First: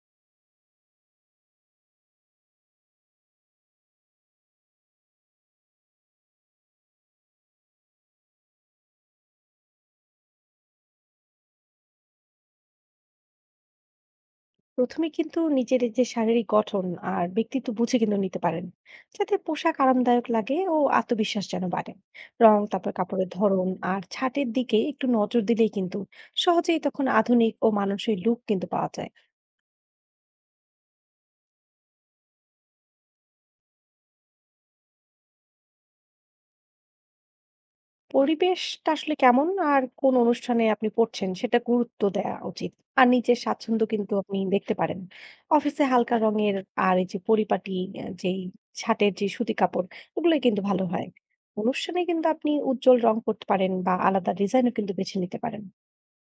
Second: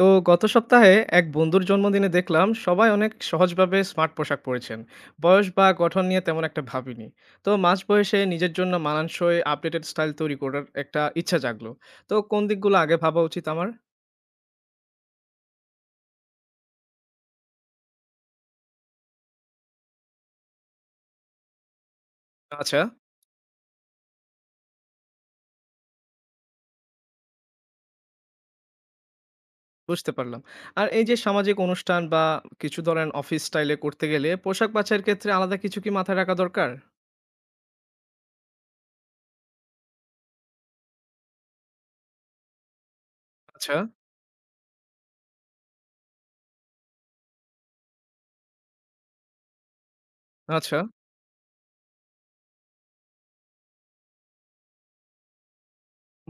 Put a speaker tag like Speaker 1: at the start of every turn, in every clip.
Speaker 1: তো গত সপ্তাহে এক বন্ধুর জন্মদিনে দেখলাম সবাই অনেক সহজভাবে স্মার্ট পোশাক পরেছেন। বয়স বা গঠন নিয়ে তেমন একটা ভাবিনি। তো মাঝ বয়সে নিজের জন্য মানানসই আপডেটেড স্টাইল তৈরি করার একটা ইচ্ছা জাগলো। তো কোন দিকগুলো আগে ভাবা উচিত আমার?
Speaker 2: প্রথমে কিন্তু নিজের এই যে শারীরিক গঠন আর ব্যক্তিত্ব বুঝে কিন্তু নিতে পারেন, যাতে পোশাক আরামদায়ক লাগে ও আত্মবিশ্বাস যেন বাড়ে। রং,
Speaker 1: আচ্ছা,
Speaker 2: তারপর কাপড়ের ধরন আর ছাঁটের দিকে একটু নজর দিলেই কিন্তু সহজেই তখন আধুনিক ও মানানসই লুক কিন্তু পাওয়া যায়।
Speaker 1: বুঝতে পারলাম। আর এই যে সামাজিক অনুষ্ঠান বা কিছু ধরেন অফিস স্টাইলে করতে গেলে পোশাক বাছাইয়ের ক্ষেত্রে আলাদা কিছু কি মাথায় রাখা দরকার?
Speaker 2: পরিবেশটা আসলে কেমন আর কোন অনুষ্ঠানে আপনি পড়ছেন সেটা গুরুত্ব দেয়া উচিত। আর নিজের
Speaker 1: আচ্ছা।
Speaker 2: স্বাচ্ছন্দ্য কিন্তু আপনি দেখতে পারেন। অফিসে হালকা রঙের আর এই যে পরিপাটি যেই ছাটের যে সুতি কাপড়, ওগুলোই কিন্তু
Speaker 1: আচ্ছা,
Speaker 2: ভালো হয়। অনুষ্ঠানে কিন্তু আপনি উজ্জ্বল রং করতে পারেন বা আলাদা ডিজাইনও কিন্তু বেছে নিতে পারেন।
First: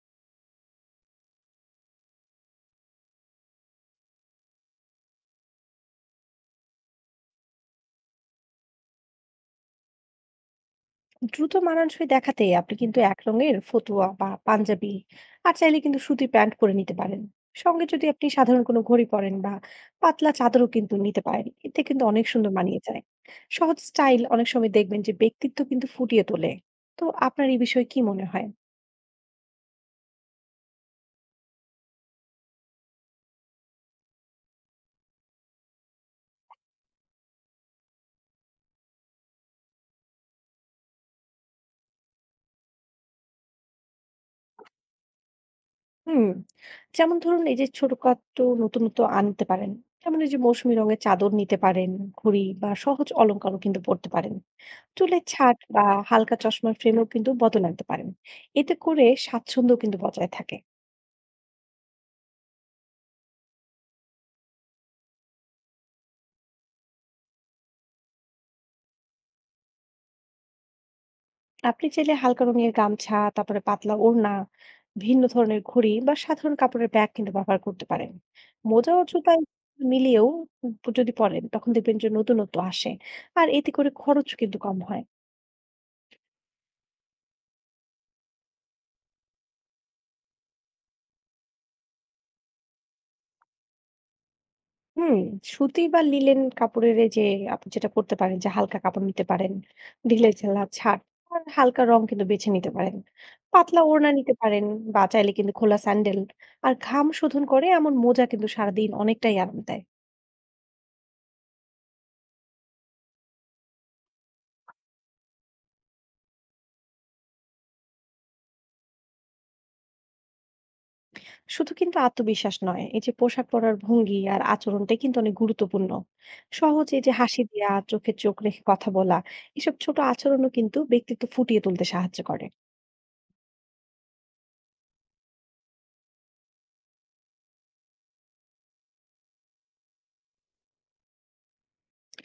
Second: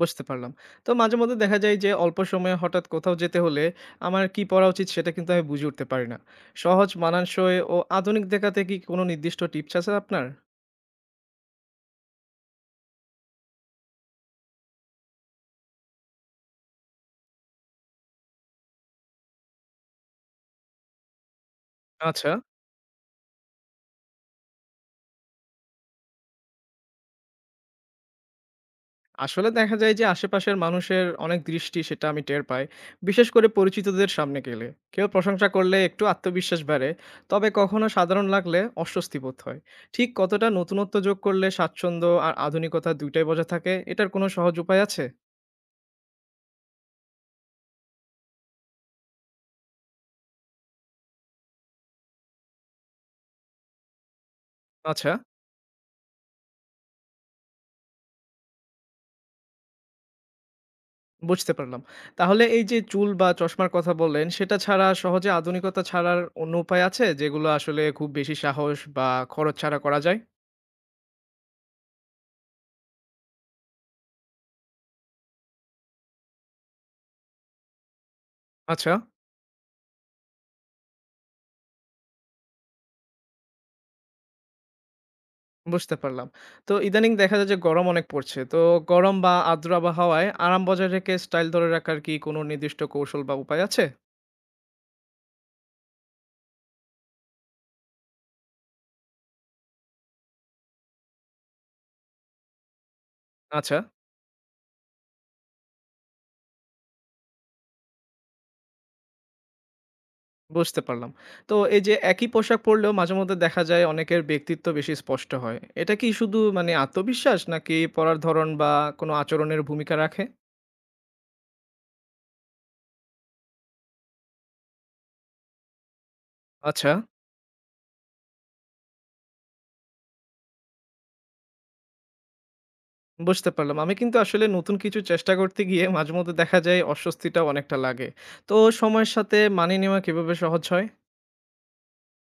Speaker 1: বুঝতে পারলাম। তো মাঝেমধ্যে দেখা যায় যে অল্প সময়ে হঠাৎ কোথাও যেতে হলে আমার কি পড়া উচিত সেটা কিন্তু আমি বুঝে উঠতে পারি না। সহজ, মানানসই ও আধুনিক দেখাতে কি কোনো নির্দিষ্ট টিপস আছে আপনার?
Speaker 2: দ্রুত মানানসই দেখাতে আপনি কিন্তু এক রঙের ফতুয়া বা পাঞ্জাবি আর চাইলে কিন্তু সুতি প্যান্ট পরে নিতে পারেন। সঙ্গে যদি আপনি সাধারণ কোনো ঘড়ি পরেন বা পাতলা চাদরও কিন্তু নিতে পারেন, এতে কিন্তু অনেক
Speaker 1: আচ্ছা।
Speaker 2: সুন্দর মানিয়ে যায়। সহজ স্টাইল অনেক সময় দেখবেন যে ব্যক্তিত্ব কিন্তু ফুটিয়ে তোলে। তো আপনার এই বিষয়ে কি মনে হয়?
Speaker 1: আসলে দেখা যায় যে আশেপাশের মানুষের অনেক দৃষ্টি সেটা আমি টের পাই। বিশেষ করে পরিচিতদের সামনে গেলে। কেউ প্রশংসা করলে একটু আত্মবিশ্বাস বাড়ে। তবে কখনো সাধারণ লাগলে অস্বস্তি বোধ হয়। ঠিক কতটা নতুনত্ব যোগ করলে স্বাচ্ছন্দ্য আর আধুনিকতা ২ টাই বজায় থাকে এটার কোনো সহজ উপায় আছে?
Speaker 2: হুম, যেমন ধরুন এই যে ছোটখাটো নতুনত্ব আনতে পারেন, যেমন এই যে মৌসুমী রঙের চাদর নিতে পারেন, ঘড়ি বা সহজ অলংকারও কিন্তু পরতে পারেন।
Speaker 1: আচ্ছা।
Speaker 2: চুলের ছাঁট বা হালকা চশমার ফ্রেমও কিন্তু বদল আনতে পারেন, এতে করে স্বাচ্ছন্দ্য কিন্তু বজায় থাকে।
Speaker 1: বুঝতে পারলাম। তাহলে এই যে চুল বা চশমার কথা বললেন, সেটা ছাড়া সহজে আধুনিকতা ছাড়ার অন্য উপায় আছে? যেগুলো আসলে খুব বেশি সাহস বা খরচ ছাড়া করা যায়?
Speaker 2: আপনি চাইলে হালকা রঙের গামছা, তারপরে পাতলা ওড়না, ভিন্ন ধরনের ঘড়ি বা সাধারণ কাপড়ের ব্যাগ কিন্তু ব্যবহার করতে পারেন।
Speaker 1: আচ্ছা,
Speaker 2: মোজা ও জুতা মিলিয়েও যদি পরেন তখন দেখবেন যে নতুনত্ব আসে, আর এতে করে খরচ কিন্তু কম হয়।
Speaker 1: বুঝতে পারলাম। তো ইদানিং দেখা যায় যে গরম অনেক পড়ছে। তো গরম বা আর্দ্র আবহাওয়ায় আরাম বজায় রেখে স্টাইল ধরে রাখার কি কোনো নির্দিষ্ট কৌশল বা উপায় আছে?
Speaker 2: হুম, সুতি বা লিনেন কাপড়ের এই যে আপনি যেটা করতে পারেন যে হালকা কাপড় নিতে পারেন, ঢিলেঢালা ছাট আর হালকা রং কিন্তু বেছে নিতে পারেন।
Speaker 1: আচ্ছা,
Speaker 2: পাতলা ওড়না নিতে পারেন বা চাইলে কিন্তু খোলা স্যান্ডেল আর ঘাম শোধন করে এমন মোজা কিন্তু সারাদিন অনেকটাই আরাম দেয়।
Speaker 1: বুঝতে পারলাম। তো এই যে একই পোশাক পরলেও মাঝেমধ্যে দেখা যায় অনেকের ব্যক্তিত্ব বেশি স্পষ্ট হয়। এটা কি শুধু মানে আত্মবিশ্বাস নাকি পড়ার ধরন বা কোনো আচরণের ভূমিকা রাখে?
Speaker 2: শুধু কিন্তু আত্মবিশ্বাস নয়, এই যে পোশাক পরার ভঙ্গি আর আচরণটাই কিন্তু অনেক গুরুত্বপূর্ণ। সহজ
Speaker 1: আচ্ছা।
Speaker 2: এই যে হাসি দেয়া, চোখে চোখ রেখে কথা বলা, এসব ছোট আচরণও কিন্তু ব্যক্তিত্ব ফুটিয়ে তুলতে সাহায্য করে।
Speaker 1: বুঝতে পারলাম। আমি কিন্তু আসলে নতুন কিছু চেষ্টা করতে গিয়ে মাঝেমধ্যে দেখা যায় অস্বস্তিটা অনেকটা লাগে। তো সময়ের সাথে মানিয়ে নেওয়া কিভাবে সহজ হয়?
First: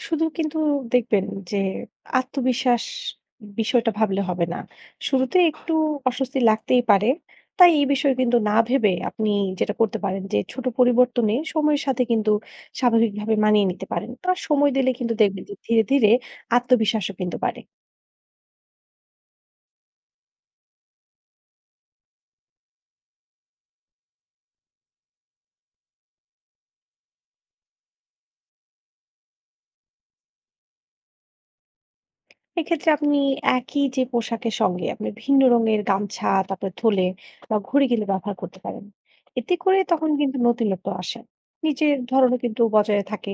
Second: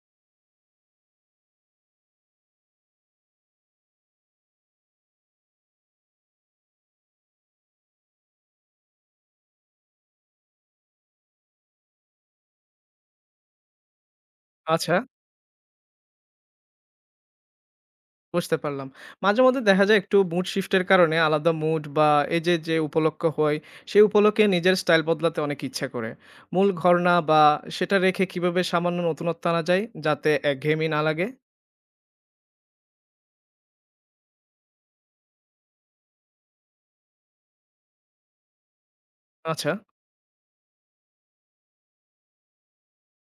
Speaker 2: শুধু কিন্তু দেখবেন যে আত্মবিশ্বাস বিষয়টা ভাবলে হবে না। শুরুতে একটু অস্বস্তি লাগতেই পারে। তাই এই বিষয়ে কিন্তু না ভেবে আপনি যেটা করতে পারেন যে ছোট পরিবর্তনে সময়ের সাথে কিন্তু স্বাভাবিকভাবে মানিয়ে নিতে পারেন। আর সময় দিলে
Speaker 1: আচ্ছা,
Speaker 2: কিন্তু দেখবেন যে ধীরে ধীরে আত্মবিশ্বাসও কিন্তু বাড়ে।
Speaker 1: বুঝতে পারলাম। মাঝেমধ্যে দেখা যায় একটু মুড শিফট এর কারণে আলাদা মুড বা এই যে, যে উপলক্ষ হয়, সেই উপলক্ষে নিজের স্টাইল বদলাতে অনেক ইচ্ছা করে। মূল ঘরনা বা সেটা রেখে কিভাবে সামান্য নতুনত্ব আনা যায় যাতে একঘেয়েমি না লাগে?
Speaker 2: এক্ষেত্রে আপনি একই যে পোশাকের সঙ্গে আপনি ভিন্ন রঙের গামছা, তারপরে থলে বা ঘড়ি কিন্তু ব্যবহার করতে পারেন। এতে
Speaker 1: আচ্ছা,
Speaker 2: করে তখন কিন্তু নতুনত্ব আসে। নিজের ধরনও কিন্তু বজায় থাকে।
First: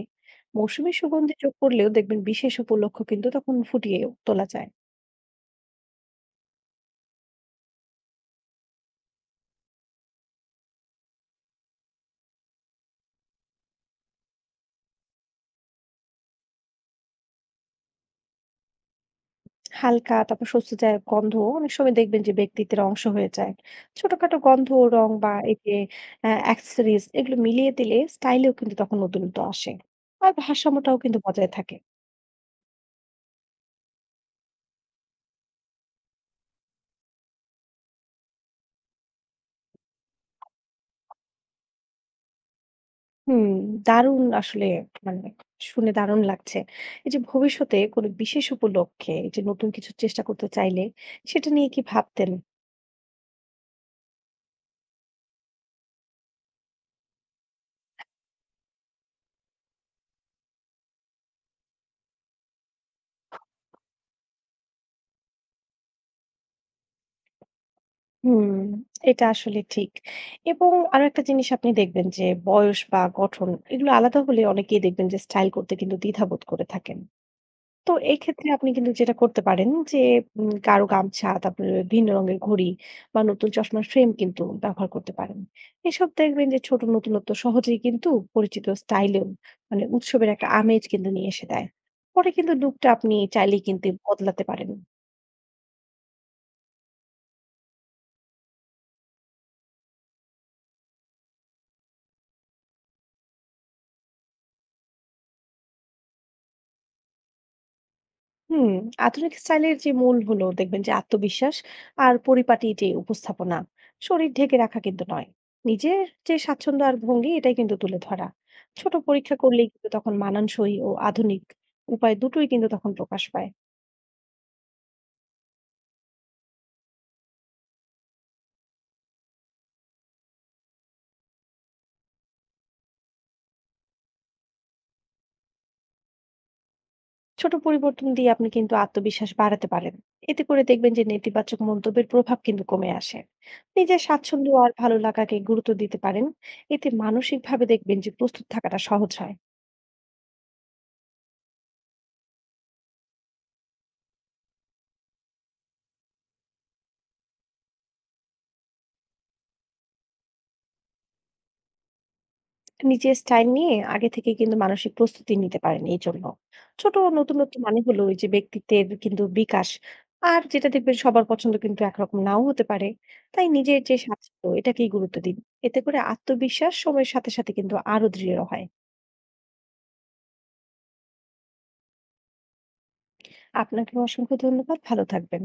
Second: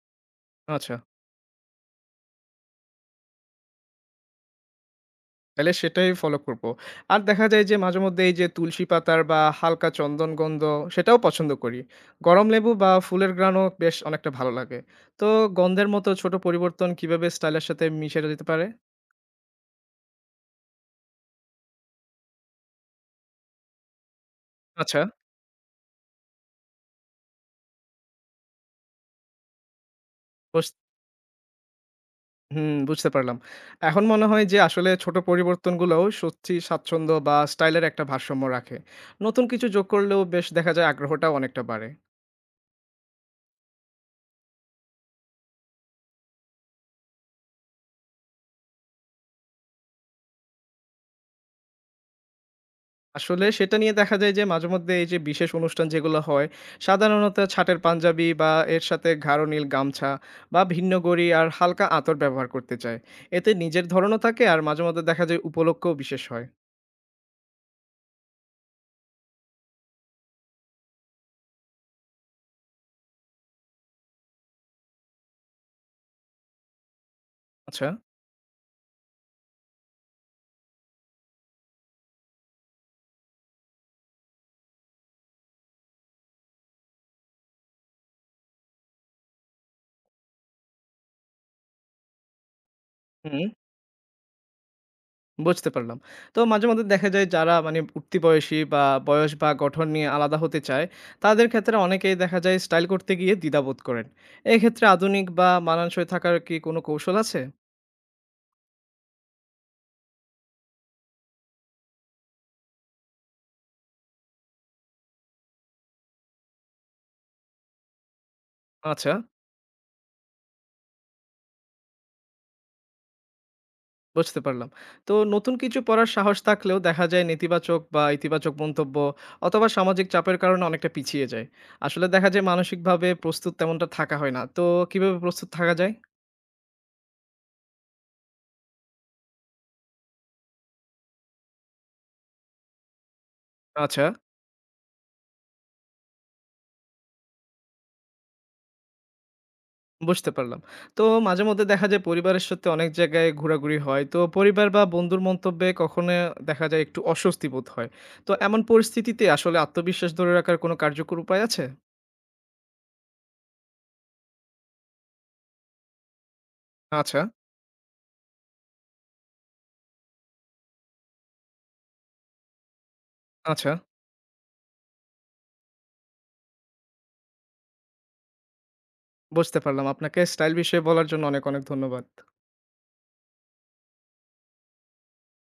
Speaker 2: মৌসুমী
Speaker 1: আচ্ছা।
Speaker 2: সুগন্ধি যোগ করলেও দেখবেন বিশেষ উপলক্ষ কিন্তু তখন ফুটিয়ে তোলা যায়।
Speaker 1: তাইলে সেটাই ফলো করব। আর দেখা যায় যে মাঝেমধ্যে এই যে তুলসী পাতার বা হালকা চন্দন গন্ধ সেটাও পছন্দ করি। গরম লেবু বা ফুলের ঘ্রাণও বেশ অনেকটা ভালো লাগে। তো গন্ধের মতো ছোট পরিবর্তন কিভাবে স্টাইলের সাথে মিশে যেতে পারে?
Speaker 2: হালকা তারপর স্বস্তিদায়ক গন্ধ অনেক সময় দেখবেন যে ব্যক্তিত্বের অংশ হয়ে যায়। ছোটখাটো গন্ধ,
Speaker 1: আচ্ছা,
Speaker 2: রং বা এই যে অ্যাক্সেসরিজ এগুলো মিলিয়ে দিলে স্টাইলেও কিন্তু তখন নতুনত্ব আসে। আর
Speaker 1: বুঝ
Speaker 2: ভারসাম্যটাও কিন্তু বজায় থাকে।
Speaker 1: হুম, বুঝতে পারলাম। এখন মনে হয় যে আসলে ছোট পরিবর্তনগুলোও সত্যি স্বাচ্ছন্দ্য বা স্টাইলের একটা ভারসাম্য রাখে। নতুন কিছু যোগ করলেও বেশ দেখা যায় আগ্রহটাও অনেকটা বাড়ে।
Speaker 2: হুম, দারুণ আসলে, মানে শুনে দারুণ লাগছে। এই যে ভবিষ্যতে কোনো বিশেষ উপলক্ষে এই যে নতুন কিছু চেষ্টা করতে চাইলে সেটা নিয়ে কি ভাবতেন?
Speaker 1: আসলে সেটা নিয়ে দেখা যায় যে মাঝেমধ্যে এই যে বিশেষ অনুষ্ঠান যেগুলো হয় সাধারণত ছাটের পাঞ্জাবি বা এর সাথে গাঢ় নীল গামছা বা ভিন্ন গড়ি আর হালকা আতর ব্যবহার করতে চায়। এতে নিজের ধরনও থাকে আর মাঝে মধ্যে দেখা যায় উপলক্ষও বিশেষ হয়।
Speaker 2: হুম, এটা আসলে ঠিক। এবং আরো একটা জিনিস আপনি দেখবেন যে বয়স বা গঠন এগুলো আলাদা হলে অনেকেই দেখবেন যে স্টাইল করতে কিন্তু দ্বিধাবোধ করে থাকেন।
Speaker 1: আচ্ছা।
Speaker 2: তো এক্ষেত্রে আপনি কিন্তু যেটা করতে পারেন যে গাঢ় গামছা, তারপরে ভিন্ন রঙের ঘড়ি বা নতুন চশমার ফ্রেম কিন্তু ব্যবহার করতে পারেন। এসব দেখবেন যে ছোট নতুনত্ব সহজেই কিন্তু পরিচিত স্টাইলেও মানে উৎসবের একটা আমেজ কিন্তু নিয়ে এসে দেয়। পরে কিন্তু লুকটা আপনি
Speaker 1: হুম,
Speaker 2: চাইলেই কিন্তু বদলাতে পারেন।
Speaker 1: বুঝতে পারলাম। তো মাঝে মধ্যে দেখা যায় যারা মানে উঠতি বয়সী বা বয়স বা গঠন নিয়ে আলাদা হতে চায়, তাদের ক্ষেত্রে অনেকেই দেখা যায় স্টাইল করতে গিয়ে দ্বিধাবোধ করেন। এক্ষেত্রে আধুনিক বা মানানসই থাকার কি কোনো কৌশল আছে?
Speaker 2: হুম, আধুনিক স্টাইলের যে মূল হলো দেখবেন যে আত্মবিশ্বাস আর পরিপাটি যে উপস্থাপনা। শরীর ঢেকে রাখা কিন্তু নয়, নিজের যে স্বাচ্ছন্দ্য আর ভঙ্গি এটাই কিন্তু তুলে ধরা। ছোট
Speaker 1: আচ্ছা,
Speaker 2: পরীক্ষা করলেই কিন্তু তখন মানানসই ও আধুনিক উপায় দুটোই কিন্তু তখন প্রকাশ পায়।
Speaker 1: বুঝতে পারলাম। তো নতুন কিছু পড়ার সাহস থাকলেও দেখা যায় নেতিবাচক বা ইতিবাচক মন্তব্য অথবা সামাজিক চাপের কারণে অনেকটা পিছিয়ে যায়। আসলে দেখা যায় মানসিকভাবে প্রস্তুত তেমনটা থাকা হয় না। তো কিভাবে প্রস্তুত থাকা যায়?
Speaker 2: ছোট পরিবর্তন দিয়ে আপনি কিন্তু আত্মবিশ্বাস বাড়াতে পারেন, এতে করে দেখবেন যে নেতিবাচক মন্তব্যের প্রভাব কিন্তু কমে আসে। নিজের
Speaker 1: আচ্ছা,
Speaker 2: স্বাচ্ছন্দ্য আর ভালো লাগাকে গুরুত্ব দিতে পারেন, এতে মানসিকভাবে দেখবেন যে প্রস্তুত থাকাটা সহজ হয়।
Speaker 1: বুঝতে পারলাম। তো মাঝে মধ্যে দেখা যায় পরিবারের সাথে অনেক জায়গায় ঘোরাঘুরি হয়। তো পরিবার বা বন্ধুর মন্তব্যে কখনো দেখা যায় একটু অস্বস্তি বোধ হয়। তো এমন পরিস্থিতিতে আসলে আত্মবিশ্বাস ধরে রাখার কোনো কার্যকর উপায় আছে?
Speaker 2: নিজের স্টাইল নিয়ে আগে থেকে কিন্তু মানসিক প্রস্তুতি নিতে পারেন এই জন্য। ছোট
Speaker 1: আচ্ছা,
Speaker 2: নতুনত্ব মানে হলো ওই যে ব্যক্তিত্বের কিন্তু বিকাশ। আর যেটা দেখবেন সবার পছন্দ কিন্তু একরকম নাও হতে পারে। তাই
Speaker 1: আচ্ছা
Speaker 2: নিজের যে স্বাচ্ছন্দ্য এটাকেই গুরুত্ব দিন। এতে করে আত্মবিশ্বাস সময়ের সাথে সাথে কিন্তু আরো দৃঢ় হয়।
Speaker 1: বুঝতে পারলাম। আপনাকে স্টাইল বিষয়ে বলার জন্য অনেক, অনেক ধন্যবাদ।
Speaker 2: আপনাকেও অসংখ্য ধন্যবাদ। ভালো থাকবেন।